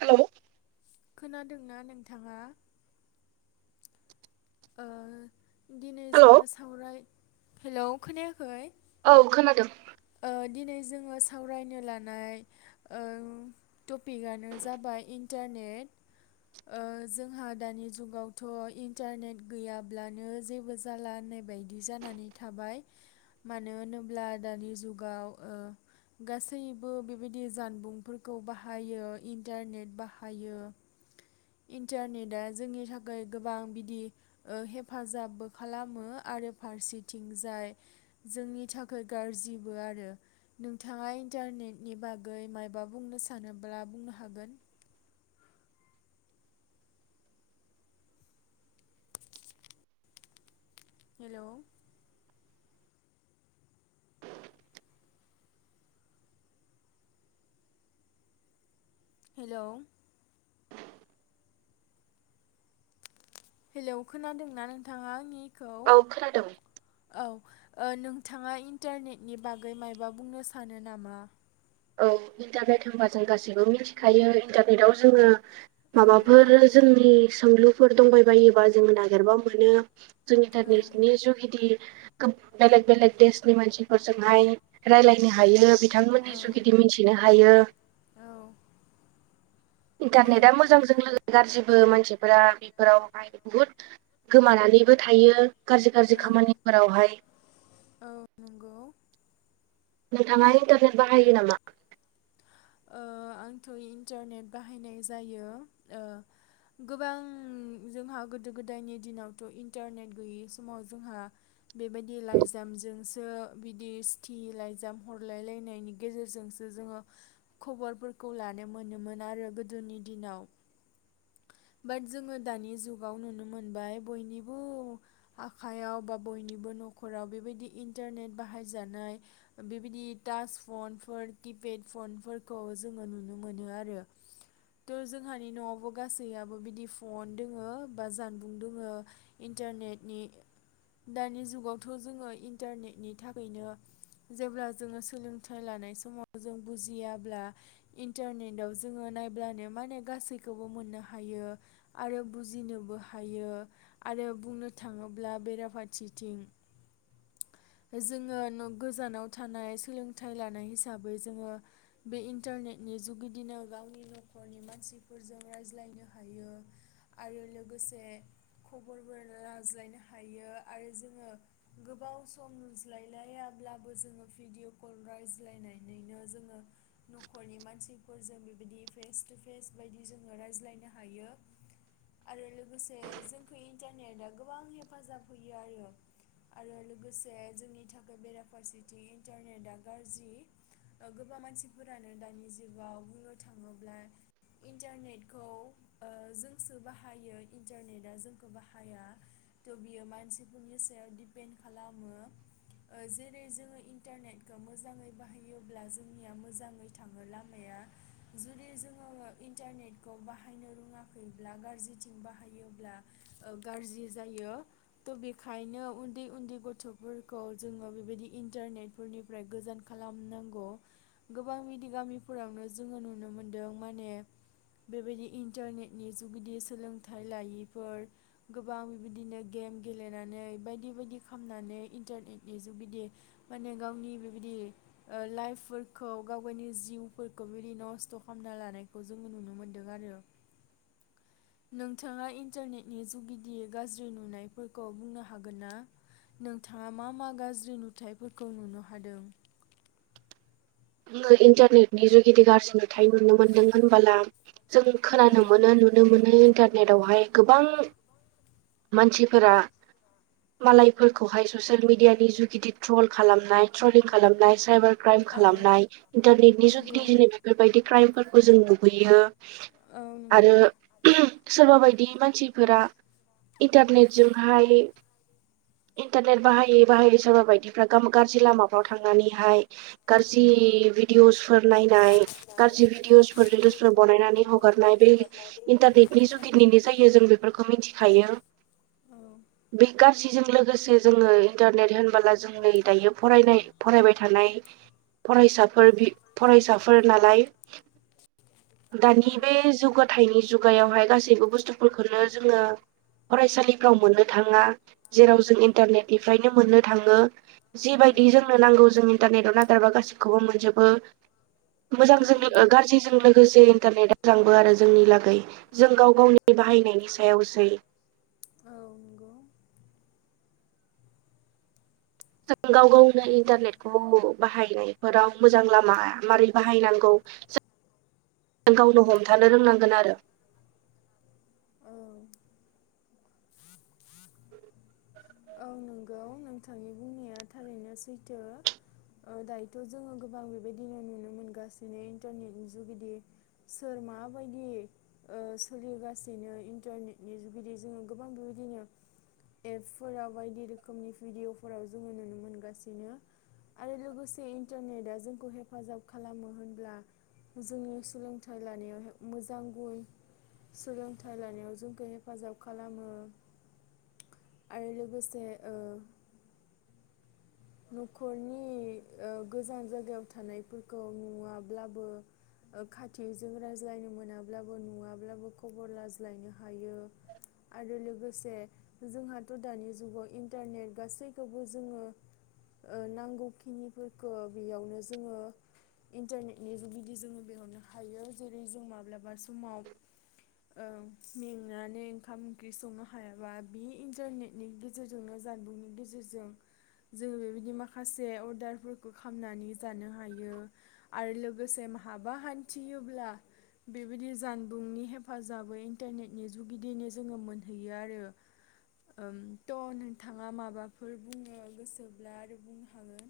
Hello खोनादोंना नोंथाङा ओ दिनै हेलौ जोङो सावराय हेलौ खोनायाखै औ खोनादों ओ दिनै जोङो सावरायनो लानाय ओ टपिकआनो जाबाय इन्टारनेट ओ जोंहा दानि जुगावथ' इन्टारनेट गैयाब्लानो जेबो जाला होननाय बायदि जानानै थाबाय मानो होनोब्ला दानि जुगाव ओ गासैबो बेबायदि जानबुंफोरखौ बाहायो इन्टारनेट बाहायो इन्टारनेटआ जोंनि थाखाय गोबां बिदि ओ हेफाजाबबो खालामो आरो फारसेथिंजाय जोंनि थाखाय गाज्रिबो आरो नोंथाङा इन्टारनेटनि बागै मायबा बुंनो सानोब्ला बुंनो हागोन हेलौ हेलौ हेलौ खोनादोंना नोंथाङा आंनि औ खोनादों ओ नोंथाङा इन्टारनेटनि बागै माबा बुंनो सानो नामा? औ इन्टारनेट होनबा जों गासैबो मिथिखायो इन्टारनेटआव जोङो औ माबाफोर जोंनि सोंलुफोर दंबाय बायोबा जोङो नागिरबा मोनो जों औ इन्टारनेटनि जुगिदि गोब बेलेग बेलेग देशनि मानसिफोरजोंहाय रायलायनो हायो बि औ बिथांमोननि जुग बिदि मिथिनो हायो औ ओम इन्टारनेटा मोजांजों लोगो गाज्रिबो मानसिफोरा बेफोरावहाय बुहुद गोमानानैबो थायो गाज्रि गाज्रि औ खामानिफोरावहाय औ नंगौ। नोंथाङा इन्टारनेट बाहायो नामा ओ आंथ' इन्टारनेट बाहायनाय जायो ओ गोबां जोंहा गोदो गोदायनि दिनावथ' इन्टारनेट गैयै समाव जोंहा बेबायदि लाइजामजोंसो बिदि सिटि लाइजाम हरलायलायनायनि गेजेरजोंसो जोङो खबरफोरखौ लानो मोनोमोन आरो गोदोनि दिनाव बाट जोङो दानि जुगाव नुनो मोनबाय बयनिबो आखाइयाव बा बयनिबो न'खराव बेबायदि इन्टारनेट बाहायजानाय बेबायदि टास फनफोर किपेड फनफोर खौ जोङो नुनो मोनो आरो थ' जोंहानि न'आवबो गासैयाबो बिदि फन दङ बा जानबुं दङ इन्टारनेटनि दानि जुगावथ' जोङो इन्टारनेटनि थाखायनो जेब्ला जोङो सोलोंथाइ लानाय समाव जों बुजिया अब्ला इन्टारनेटआव जोङो नायब्लानो माने गासैखौबो मोननो हायो आरो बुजिनोबो हायो आरो बुंनो थाङोब्ला बेराफारसेथिं जोङो गोजानाव थानाय सोलोंथाइ लानाय हिसाबै जोङो बे इन्टारनेटनि जुगिदिनो गावनि न'खरनि मानसिफोरजों रायज्लायनो हायो आरो लोगोसे खबरफोर लायज्लायनो हायो आरो जोङो गोबाव सम नुज्लायलायाब्लाबो जोङो भिडिअ कल रायज्लायनानैनो जोङो न'खरनि मानसिफोरजों बेबायदि फेस टु फेस बायदि जोङो रायज्लायनो हायो आरो लोगोसे जोंखौ इन्टारनेटआ गोबां हेफाजाब होयो आरो आरो लोग लोगोसे जोंनि थाखाय बेराफारसेथिं इन्टारनेटआ गाज्रि गोबां मानसिफोरानो दानि जुगाव बुंनो थाङोब्ला इन्टारनेटखौ ओ जोंसो बाहायो इन्टारनेटआ जोंखौ बाहाया थ' बियो मानसिफोरनि सायाव दिडपेन्ड खालामो ओ जेरै जोङो इन्टारनेटखौ मोजाङै बाहायोब्ला जोंनिया मोजाङै थाङो लामाया जुदि जोङो इन्टारनेटखौ बाहायनो रोङाखैब्ला गाज्रिथिं बाहायोब्ला गाज्रि जायो थ' बेखायनो उन दि उन्दै गथ'फोरखौ जोङो बेबायदि इन्टारनेट फोरनिफ्राय गोजान खालामनांगौ गोबां बिदि गामिफोरावनो जोङो नुनो मोनदों माने बेबायदि इन्टारनेटनि जुगिदि सोलोंथाइ लायैफोर गोबां बेबायदिनो गेम गेलेनानै बायदि बेबायदि खालामनानै इन्टारनेटनि जुग बिदि माने गावनि बेबायदि ओ लाइफफोरखौ गाव गावनि जिउफोरखौ बेबायदि नस्थ' खालामना लानायखौ जोङो नुनो मोनदों आरो नोंथाङा इन्टारनेटनि जुगिदि गाज्रि नुनायफोरखौ बुंनो हागोन ना नोंथाङा मा मा गाज्रि नुथायफोरखौ नुनो हादों नो इन्टारनेटनि जुगिदि गाज्रि नुथाय नुनो मोनदों होनबोला जों औ खोनानो मोनो नुनो मोनो इनटार नेटआवहाय गोबां मानसिफोरा मालायफोरखौहाय ससियेल मिडियानि जुगिदि ट्रल खालामनाय ट्रलिं खालामनाय साइबार क्राइम औ खालामनाय इन्टारनेटनि जुगिदि नंगौ जै बेफोरबायदि क्राइमफोरखौ जों नुहैयो। औ आरो नंगौ सोरबा बाय बायदि मानसिफोरा इन्टारनेटजोंहाय इन्टारनेट बाहायै बाहायै सोरबा बायदिफ्रा गाज्रि लामाफ्राव थांनानैहाय। गाज्रि भिदिअस फोर नायनाय लोंनाय गाज्रि भिदिअसफोर गाज्रि रिलसफोर जुइसफोर बानायनानै जुइसफोर हगारनाय बनायनानै बै हगारनाय दै इन्टारनेटनि जुगिदिनो जायो जों बेफोरखौ मिथिखायो औ बे गाज्रिजों लोगो लोगोसे जोङो इन्टारनेट होनबोला जों नै दायो फरायनाय फरायबाय थानाय। फरायसाफोर बि फरायसाफोर नालाय। औ दानि बे जौगाथायनि जुगायावहाय गासैबो बुस्थुफोरखौनो जोङो फरायसालिफ्राव मोननो थाङा जेराव जों इन्टारनेटनिफ्रायनो मोननो थाङो। जिबायदि जोंनो नांगौ जों इन्टारनेटआव नां जेनेबा गासिखौबो मोनजोबो औ मोजांजों नंगौ औ गाज्रिजों लोगोसे इन्टारनेटना मोजांबो आरो जोंनि लागै जों गाव गावनि बाहायनायनि सायावसै। औ नंगौ। जों गाव गावनो इन्टारनेटखौ बाहायनायफोराव मोजां लामा मारै बाहायनांगौ गावनो हमथानो रोंनांगोन आरो। औ औ नंगौ नोंथांनि बुंनाया थारैनो सैथो ओ दायोथ' जोङो गोबां बेबायदिनो नुनो मोनगासिनो इन्टारनेटनि जुगिदि सोर माबायदि ओ सोलिगासिनो इन्टारनेटनि जुगिदि जोङो गोबां बेबायदिनो एप फोराव बायदि रोखोमनि भिडिअफोराव जोङो नुनो मोनगासिनो आरो लोगोसे इन्टारनेटआ जोंखौ हेफाजाब खालामो होनब्ला जोंनि सोलोंथाइ लानायाव मोजां गुन सोलोंथाइ लानायाव जोंखौ हेफाजाब खालामो। आरो लोगोसे ओ न'खरनि ओ गोजान जायगायाव थानायफोरखौ नुवाब्लाबो ओ खाथिजों रायज्लायनो मोनाब्लाबो नुवाब्लाबो खबर लाज्लायनो हायो आरो लोगोसे जोंहाथ' दानि जुगाव इन्टारनेट गासैखौबो जोङो। ओ नांगौखिनिफोरखौ बेयावनो जोङो इन्टारनेटनि जुगिदि जोङो बिहरनो हायो जेरै जों माब्लाबा समाव। ओं मेंनानै ओंखाम ओंख्रि संनो हायाबा बे इन्टारनेटनि गेजेरजोंनो जानबुंनि गेजेरजों जोङो बेबायदि माखासे अर्डारफोरखौ खामनानै जानो हायो आरो लोगोसे माहाबा हानथियोब्ला बेबायदि जानबुंनि हेफाजाबै इन्टारनेटनि जुगिदिनो जोङो मोनहैयो आरो उ थ' नोंथाङा माबाफोर बुंनो गोसो ब्ला आरो बुंनो हागोन।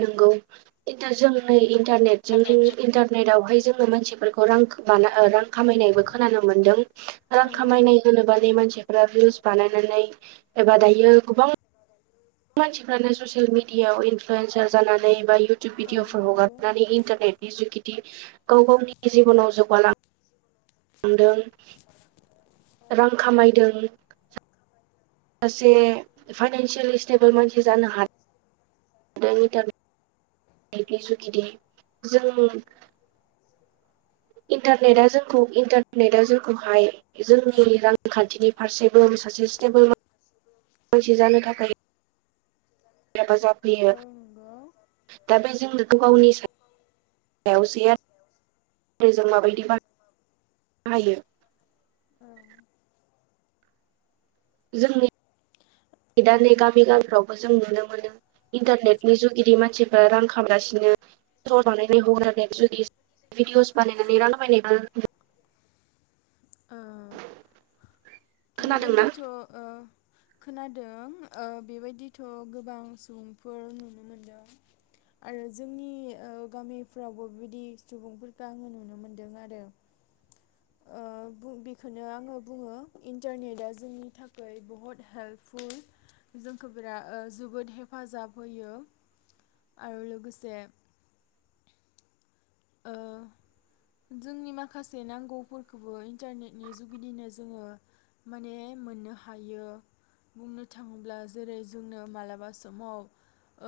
नंगौ खिनथु जों नै इन्टारनेटजों इन्टारनेटवहाय जोङो मानसिफोरखौ रां [unintelligible] ओ रां खामायनायबो खोनानो मोनदों रां औ खामायनाय होनोबा नै मानसिया फ्रा भिउस बानायनानै एबा दायो गोबां मानसिफ्रानो ससियेल मिडियाायाव इनफ्लुयेन्सार जानानै बा इउटुब औ भिडिअफोर नंगौ हगारनानै इन्टारनेटनि जुगि दि गाव गावनि जिबनाव जौगालां दों रां खामायदों सासे फाइनान्सियेलि स्टेबोल मानसि जानो हा [unintelligible] जुगिदि जों इन्टारनेटआ जोंखौ इन्टारनेटआ जोंखौहाय जोंनि रांखानथिनि फारसेबो सासे स्टेबोल मानसि जानो थाखाय। हेफाजाब होयो औ नंगौ दा बे जोंनो गोबावनि [unintelligible] जों औ माबायदि बा नायो। औ। जोंनि दा नै गामि गामिफ्रावबो जों नुनो मोनो इन्टारनेटनि जुगिदि मानसिफ्रा रां खामायगासिनो [unintelligible] ओ खोनादोंना बेबायदिथ' ओ खोनादों ओ बेबायदिथ' गोबां सुबुंफोर नुनो मोनदों आरो जोंनि ओ गामिफ्रावबो बेबायदि सुबुंफोरखौ आङो नुनो मोनदों आरो। ओ बुं बेखौनो आङो बुङो इन्टारनेटआ जोंनि थाखाय बहुत हेल्पफुल जोंखौ बिराद जोबोद हेफाजाब होयो आरो लोगोसे ओ जोंनि माखासे नांगौफोरखौबो इन्टारनेटनि जुगिदिनो जोङो माने मोननो हायो बुंनो थाङोब्ला जेरै जोंनो मालाबा समाव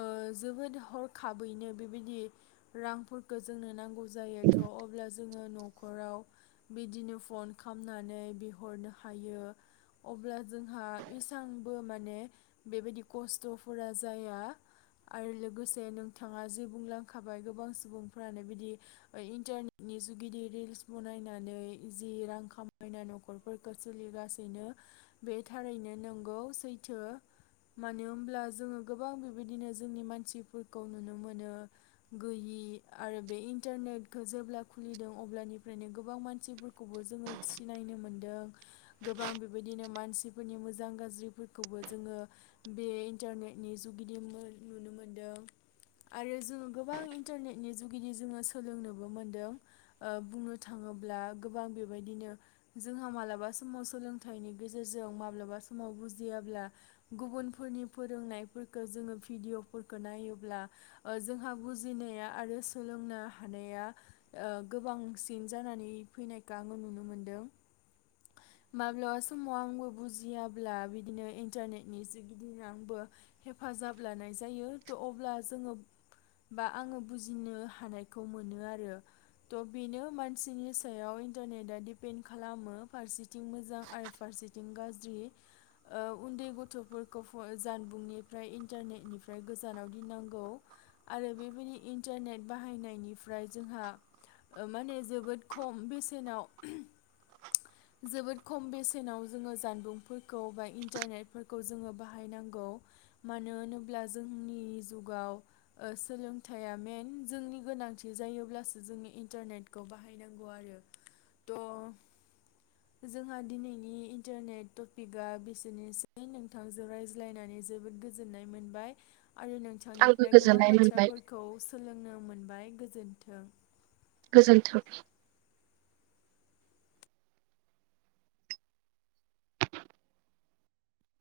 ओ जोबोद हरखाबैनो बेबायदि रांफोरखौ जोंनो नांगौ जायोथ' अब्ला जोङो न'खराव बिदिनो फन खालामनानै बिहरनो हायो अब्ला जोंहा इसांबो माने बेबायदि खस्थ'फोरा जाया आरो लोगोसे नोंथाङा जे बुंलांखाबाय गोबां सुबुं फोरानो बिदि इन्टारनेटनि जुगिदि रिल्स बनायनानै जि रां खामायना न'खरफोरखौ सोलिगासिनो बे थारैनो नोंगौ सैथो मानो होनब्ला जोङो गोबां बेबायदिनो जोंनि मानसिफोरखौ नुनो मोनो गैयि। आरो बे इन्टारनेटखौ जेब्ला खुलिदों अब्लानिफ्रायनो गोबां मानसिफोरखौबो जोङो सिनायनो मोनदों गोबां बेबायदिनो मानसिफोरनि मोजां गाज्रिफोरखौबो जोङो बे इन्टारनेटनि जुगिदि नुनो मोनदों आरो जोङो गोबां इन्टारनेट नि जुगिदि जोङो सोलोंनोबो मोनदों ओ बुंनो थाङोब्ला गोबां बेबायदिनो जोंहा मालाबा समाव सोलोंथाइनि गेजेरजों माब्लाबा समाव बुजियाब्ला गुबुनफोरनि फोरोंनायफोरखौ जोङो भिडिअ'फोरखौ नायोब्ला ओ जोंहा बुजिनाया। आरो सोलोंनो हानाया ओ गोबांसिन जानानै फैनायखौ आङो नुनो मोनदों माब्लाबा समाव आंबो बुजियाब्ला बिदिनो इन्टारनेटनि जुगिदिनो आंबो हेफाजाब लानाय जायो थ' अब्ला जोङो बा आङो बुजिनो हानायखौ मोनो आरो थ' बेनो मानसिनि सायाव इन्टारनेटआ डपेन्ड खालामो फारसे थिं मोजां आरो फारसेथिं गा ज्रि ओ उनदै गथ'फोरखौ जानबुंनिफ्राय इन्टारनेटनिफ्राय गोजानाव गिनांगौ आरो बेबादि इन्टारनेट बाहायनायनिफ्राय जोंहा ओ माने जोबोद खम बेसेनाव जोबोद खम बेसेनाव जों जानबुंफोरखौ बा इन्टारनेट फोरखौ जों बाहायनांगौ मानो होनोब्ला जोंनि जुगाव ओ सोलोंथाइ आ मेन जोंनि गोनांथि जायोब्लासो जोंनि इन्टारनेटखौ बाहायनांगौ आरो थ' जोंहा दिनैनि इन्टारनेट टपिकआ बिसेनोसै नोंथांजों रायज्लायनानै जोबोद गोजोननाय मोनबाय। आरो आंबो नोंथांनिफ्राय गोबां गोजोननाय मोनबाय बाथ्राफोरखौ मोनबाय गोजोन्थों। गोजोन्थों।